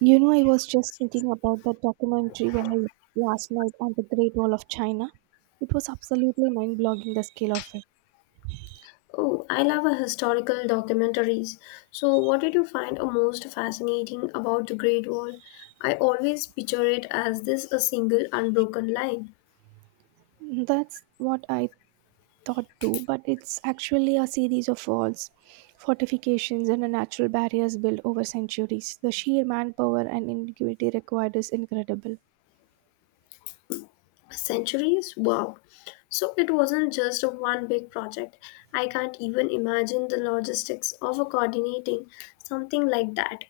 You know, I was just thinking about that documentary when I last night on the Great Wall of China. It was absolutely mind-blogging the scale of it. Oh, I love a historical documentaries. So, what did you find a most fascinating about the Great Wall? I always picture it as this a single unbroken line. That's what I thought too, but it's actually a series of walls, fortifications, and natural barriers built over centuries. The sheer manpower and ingenuity required is incredible. Centuries? Wow. So it wasn't just a one big project. I can't even imagine the logistics of a coordinating something like that.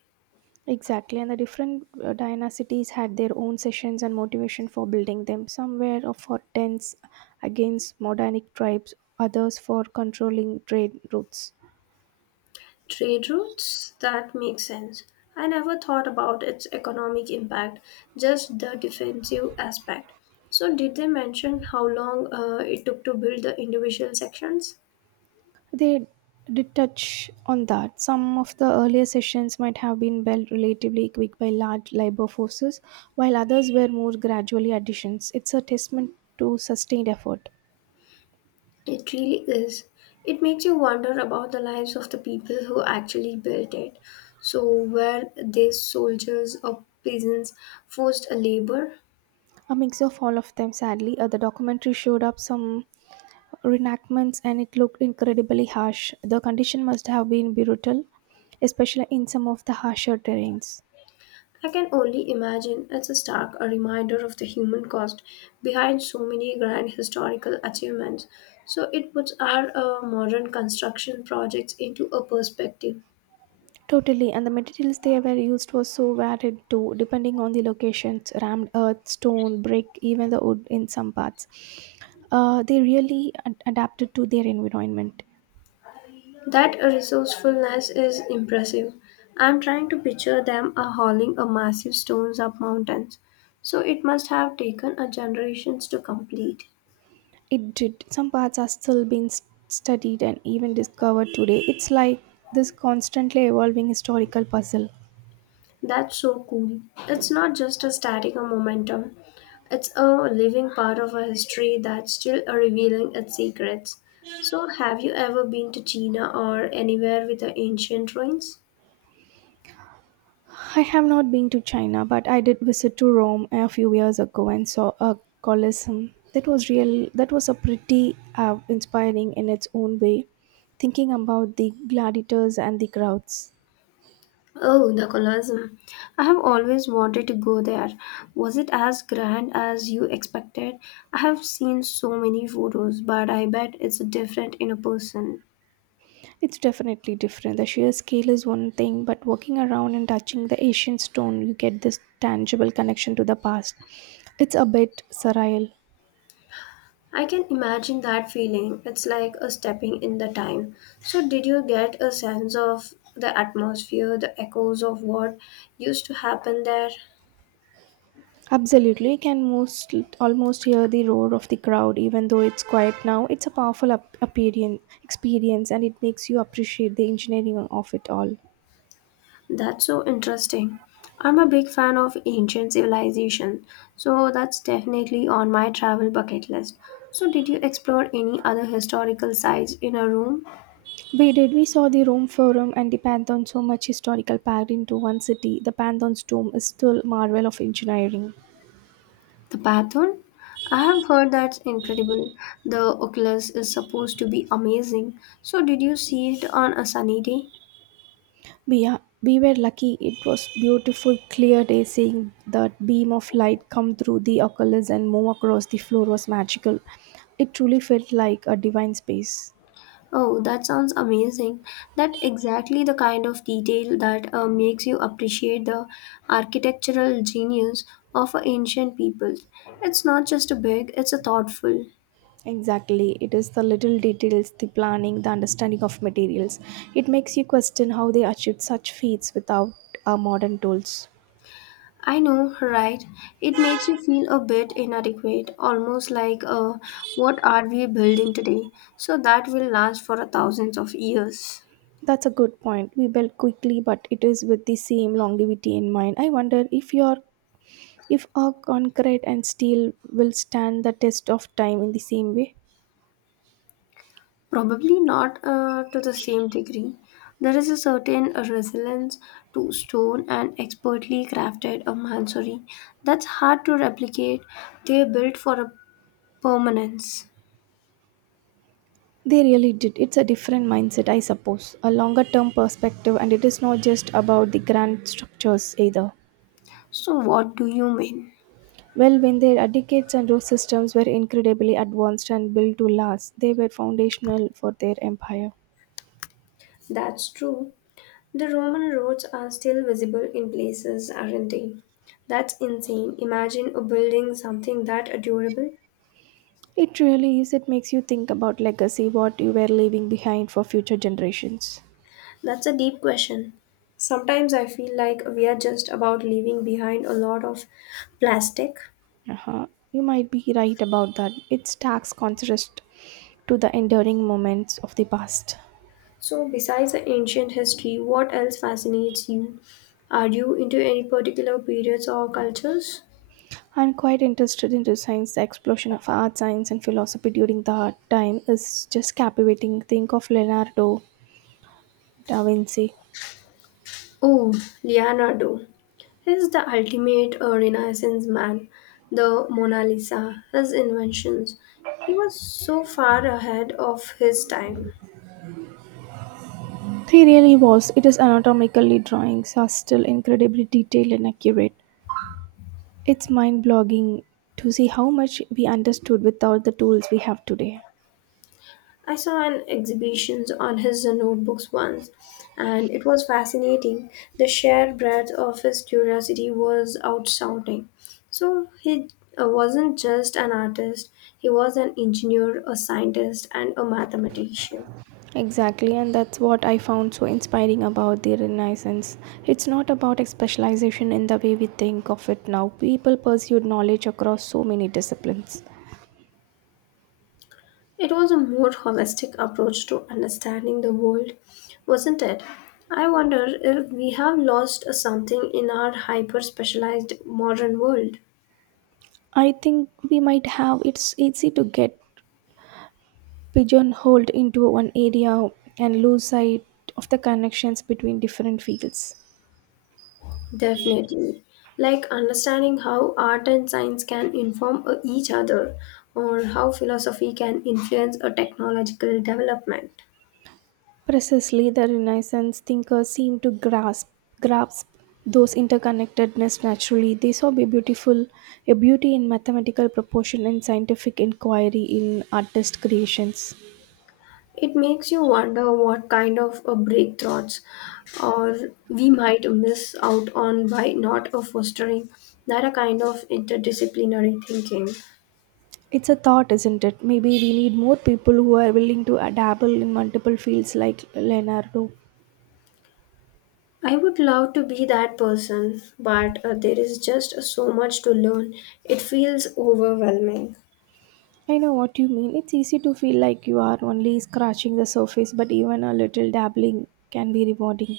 Exactly, and the different dynasties had their own sessions and motivation for building them. Some were for tents against Modanic tribes, others for controlling trade routes. Trade routes? That makes sense. I never thought about its economic impact, just the defensive aspect. So, did they mention how long it took to build the individual sections? They did touch on that. Some of the earlier sessions might have been built relatively quick by large labor forces, while others were more gradually additions. It's a testament to sustained effort. It really is. It makes you wonder about the lives of the people who actually built it. So, were they soldiers or peasants, forced labor? A mix of all of them, sadly. The documentary showed up some reenactments and it looked incredibly harsh. The condition must have been brutal, especially in some of the harsher terrains. I can only imagine it's a stark a reminder of the human cost behind so many grand historical achievements. So it puts our modern construction projects into a perspective. Totally, and the materials they were used was so varied too, depending on the locations rammed earth, stone, brick, even the wood in some parts. They really adapted to their environment. That resourcefulness is impressive. I'm trying to picture them hauling a massive stones up mountains. So it must have taken a generations to complete. It did. Some parts are still being studied and even discovered today. It's like this constantly evolving historical puzzle. That's so cool. It's not just a static or momentum. It's a living part of our history that's still revealing its secrets. So, have you ever been to China or anywhere with the ancient ruins? I have not been to China, but I did visit to Rome a few years ago and saw a Colosseum. That was real. That was a pretty inspiring in its own way. Thinking about the gladiators and the crowds, Oh, the Colosseum. I have always wanted to go there. Was it as grand as you expected? I have seen so many photos, but I bet it's different in a person. it's definitely different. The sheer scale is one thing, but walking around and touching the ancient stone, you get this tangible connection to the past. It's a bit surreal. I can imagine that feeling. It's like a stepping in the time. So, did you get a sense of the atmosphere, the echoes of what used to happen there? Absolutely, you can most almost hear the roar of the crowd, even though it's quiet now. It's a powerful experience, and it makes you appreciate the engineering of it all. That's so interesting. I'm a big fan of ancient civilization, so that's definitely on my travel bucket list. So, did you explore any other historical sites in a room? We did. We saw the Rome Forum and the Pantheon. So much historical packed into one city. The Pantheon's tomb is still a marvel of engineering. The Pathon? I have heard that's incredible. The Oculus is supposed to be amazing. So, did you see it on a sunny day? We are- we were lucky. It was beautiful, clear day. Seeing that beam of light come through the oculus and move across the floor was magical. It truly felt like a divine space. Oh, that sounds amazing. That exactly the kind of detail that makes you appreciate the architectural genius of a ancient people. It's not just a big, it's a thoughtful. Exactly. It is the little details, the planning, the understanding of materials. It makes you question how they achieved such feats without our modern tools. I know, right? It makes you feel a bit inadequate, almost like what are we building today? So that will last for a thousands of years. That's a good point. We build quickly, but it is with the same longevity in mind. I wonder if your if our concrete and steel will stand the test of time in the same way. Probably not to the same degree. There is a certain resilience to stone and expertly crafted a mansori that's hard to replicate. They're built for a permanence. They really did. It's a different mindset, I suppose. A longer term perspective, and it is not just about the grand structures either. So, what do you mean? Well, when their etiquettes and rule systems were incredibly advanced and built to last, they were foundational for their empire. That's true. The Roman roads are still visible in places, aren't they? That's insane. Imagine building something that durable. It really is. It makes you think about legacy, what you were leaving behind for future generations. That's a deep question. Sometimes I feel like we are just about leaving behind a lot of plastic. Uh-huh. You might be right about that. It stacks contrast to the enduring moments of the past. So, besides the ancient history, what else fascinates you? Are you into any particular periods or cultures? I'm quite interested into science. The explosion of art, science, and philosophy during that time is just captivating. Think of Leonardo da Vinci. Oh, Leonardo. He's the ultimate Renaissance man, the Mona Lisa, his inventions. He was so far ahead of his time. He really was. Its anatomically drawings are still incredibly detailed and accurate. It's mind blogging to see how much we understood without the tools we have today. I saw an exhibition on his notebooks once, and it was fascinating. The sheer breadth of his curiosity was outstanding. So he wasn't just an artist; he was an engineer, a scientist, and a mathematician. Exactly, and that's what I found so inspiring about the Renaissance. It's not about a specialization in the way we think of it now. People pursued knowledge across so many disciplines. It was a more holistic approach to understanding the world, wasn't it? I wonder if we have lost something in our hyper specialized modern world. I think we might have it's easy to get pigeonholed into one area and lose sight of the connections between different fields. Definitely. Like understanding how art and science can inform each other or how philosophy can influence a technological development. Precisely, the Renaissance thinkers seemed to grasp those interconnectedness naturally. They saw a beauty in mathematical proportion and scientific inquiry in artist creations. It makes you wonder what kind of breakthroughs or we might miss out on by not fostering that a kind of interdisciplinary thinking. It's a thought, isn't it? Maybe we need more people who are willing to dabble in multiple fields like Leonardo. I would love to be that person, but there is just so much to learn. It feels overwhelming. I know what you mean. It's easy to feel like you are only scratching the surface, but even a little dabbling can be rewarding.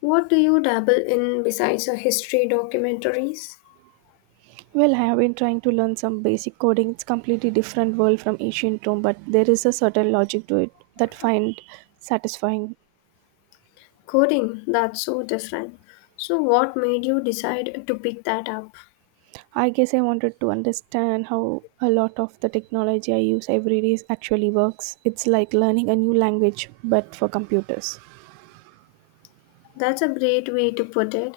What do you dabble in besides a history documentaries? Well, I have been trying to learn some basic coding. It's completely different world from ancient Rome, but there is a certain logic to it that find satisfying. Coding, that's so different. So what made you decide to pick that up? I guess I wanted to understand how a lot of the technology I use every day actually works. It's like learning a new language but for computers. That's a great way to put it.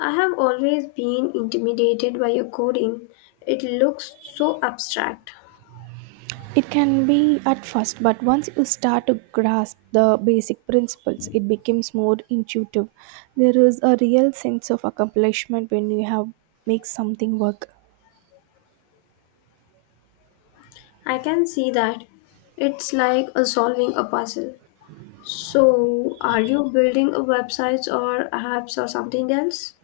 I have always been intimidated by your coding. It looks so abstract. It can be at first, but once you start to grasp the basic principles, it becomes more intuitive. There is a real sense of accomplishment when you have make something work. I can see that. It's like a solving a puzzle. So, are you building a websites or apps or something else?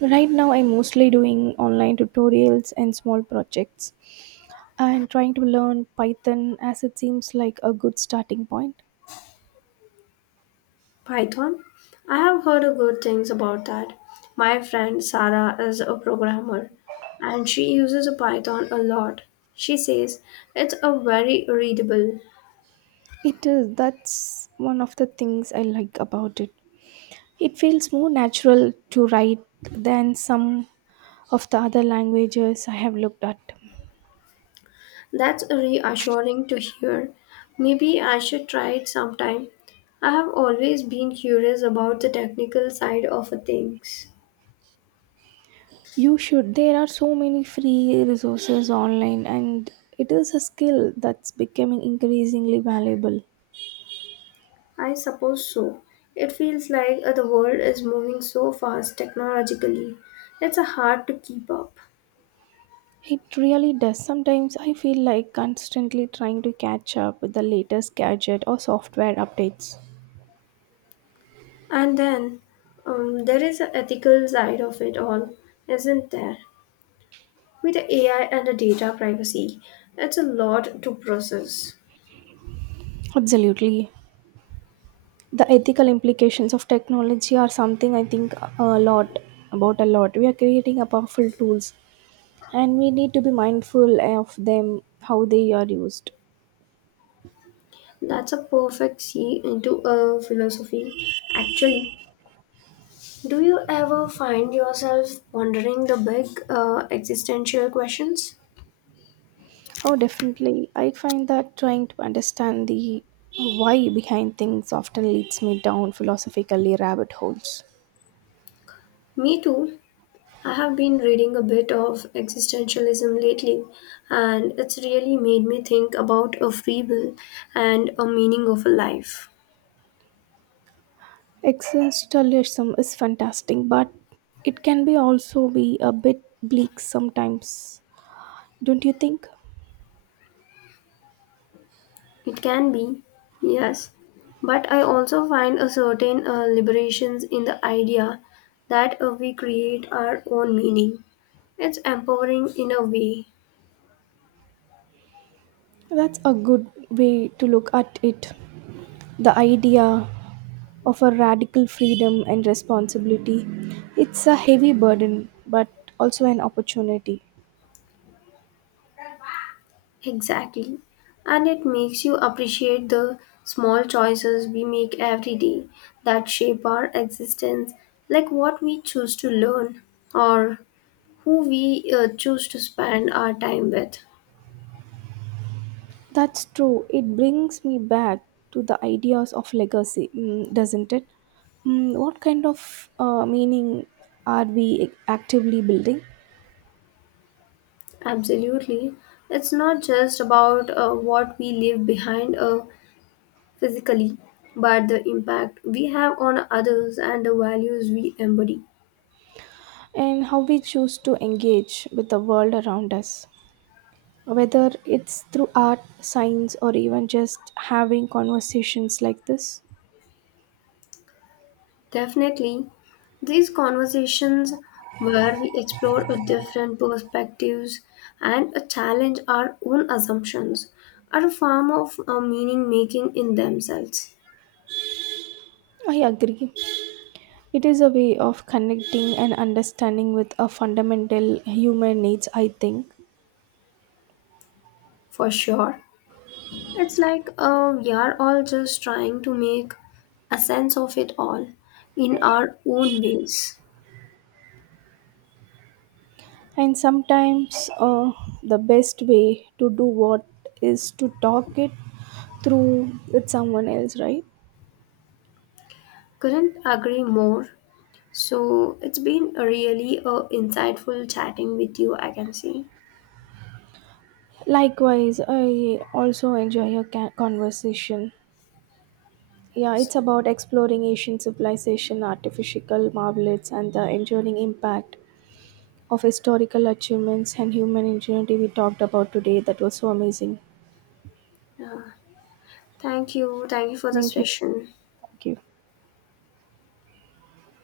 Right now, I'm mostly doing online tutorials and small projects and trying to learn Python as it seems like a good starting point. Python? I have heard good things about that. My friend Sarah is a programmer and she uses Python a lot. She says it's a very readable. It is, that's one of the things I like about it. It feels more natural to write than some of the other languages I have looked at. That's reassuring to hear. Maybe I should try it sometime. I have always been curious about the technical side of things. You should, there are so many free resources online, and it is a skill that's becoming increasingly valuable. I suppose so. It feels like the world is moving so fast technologically. It's hard to keep up. It really does. Sometimes I feel like constantly trying to catch up with the latest gadget or software updates. And then there is the ethical side of it all, isn't there? With the AI and the data privacy, it's a lot to process. Absolutely. The ethical implications of technology are something I think a lot about a lot. We are creating a powerful tools and we need to be mindful of them, how they are used. That's a perfect sea into a philosophy, actually. Do you ever find yourself wondering the big existential questions? Oh, definitely. I find that trying to understand the why behind things often leads me down philosophically rabbit holes. Me too. I have been reading a bit of existentialism lately, and it's really made me think about a free will and a meaning of a life. Existentialism is fantastic, but it can be also be a bit bleak sometimes, don't you think? It can be, yes. But I also find a certain liberations in the idea that we create our own meaning. It's empowering in a way, That's a good way to look at it, the idea of a radical freedom and responsibility. It's a heavy burden, but also an opportunity. exactly. And it makes you appreciate the small choices we make every day that shape our existence, like what we choose to learn or who we choose to spend our time with. That's true, it brings me back to the ideas of legacy, doesn't it? What kind of meaning are we actively building? Absolutely. It's not just about what we leave behind physically, but the impact we have on others and the values we embody. And how we choose to engage with the world around us. Whether it's through art, science, or even just having conversations like this, Definitely, these conversations where we explore a different perspectives and challenge our own assumptions are a form of meaning making in themselves, I agree. It is a way of connecting and understanding with a fundamental human needs, I think. for sure. It's like we are all just trying to make a sense of it all in our own ways. And sometimes the best way to do what is to talk it through with someone else, right? Couldn't agree more. So it's been a really insightful chatting with you, I can say. Likewise, I also enjoy a conversation. Yeah, it's So, about exploring Asian civilization, artificial marvels, and the enduring impact of historical achievements and human ingenuity we talked about today. That was so amazing. yeah, thank you. Thank you for the Thank you. session. Thank you.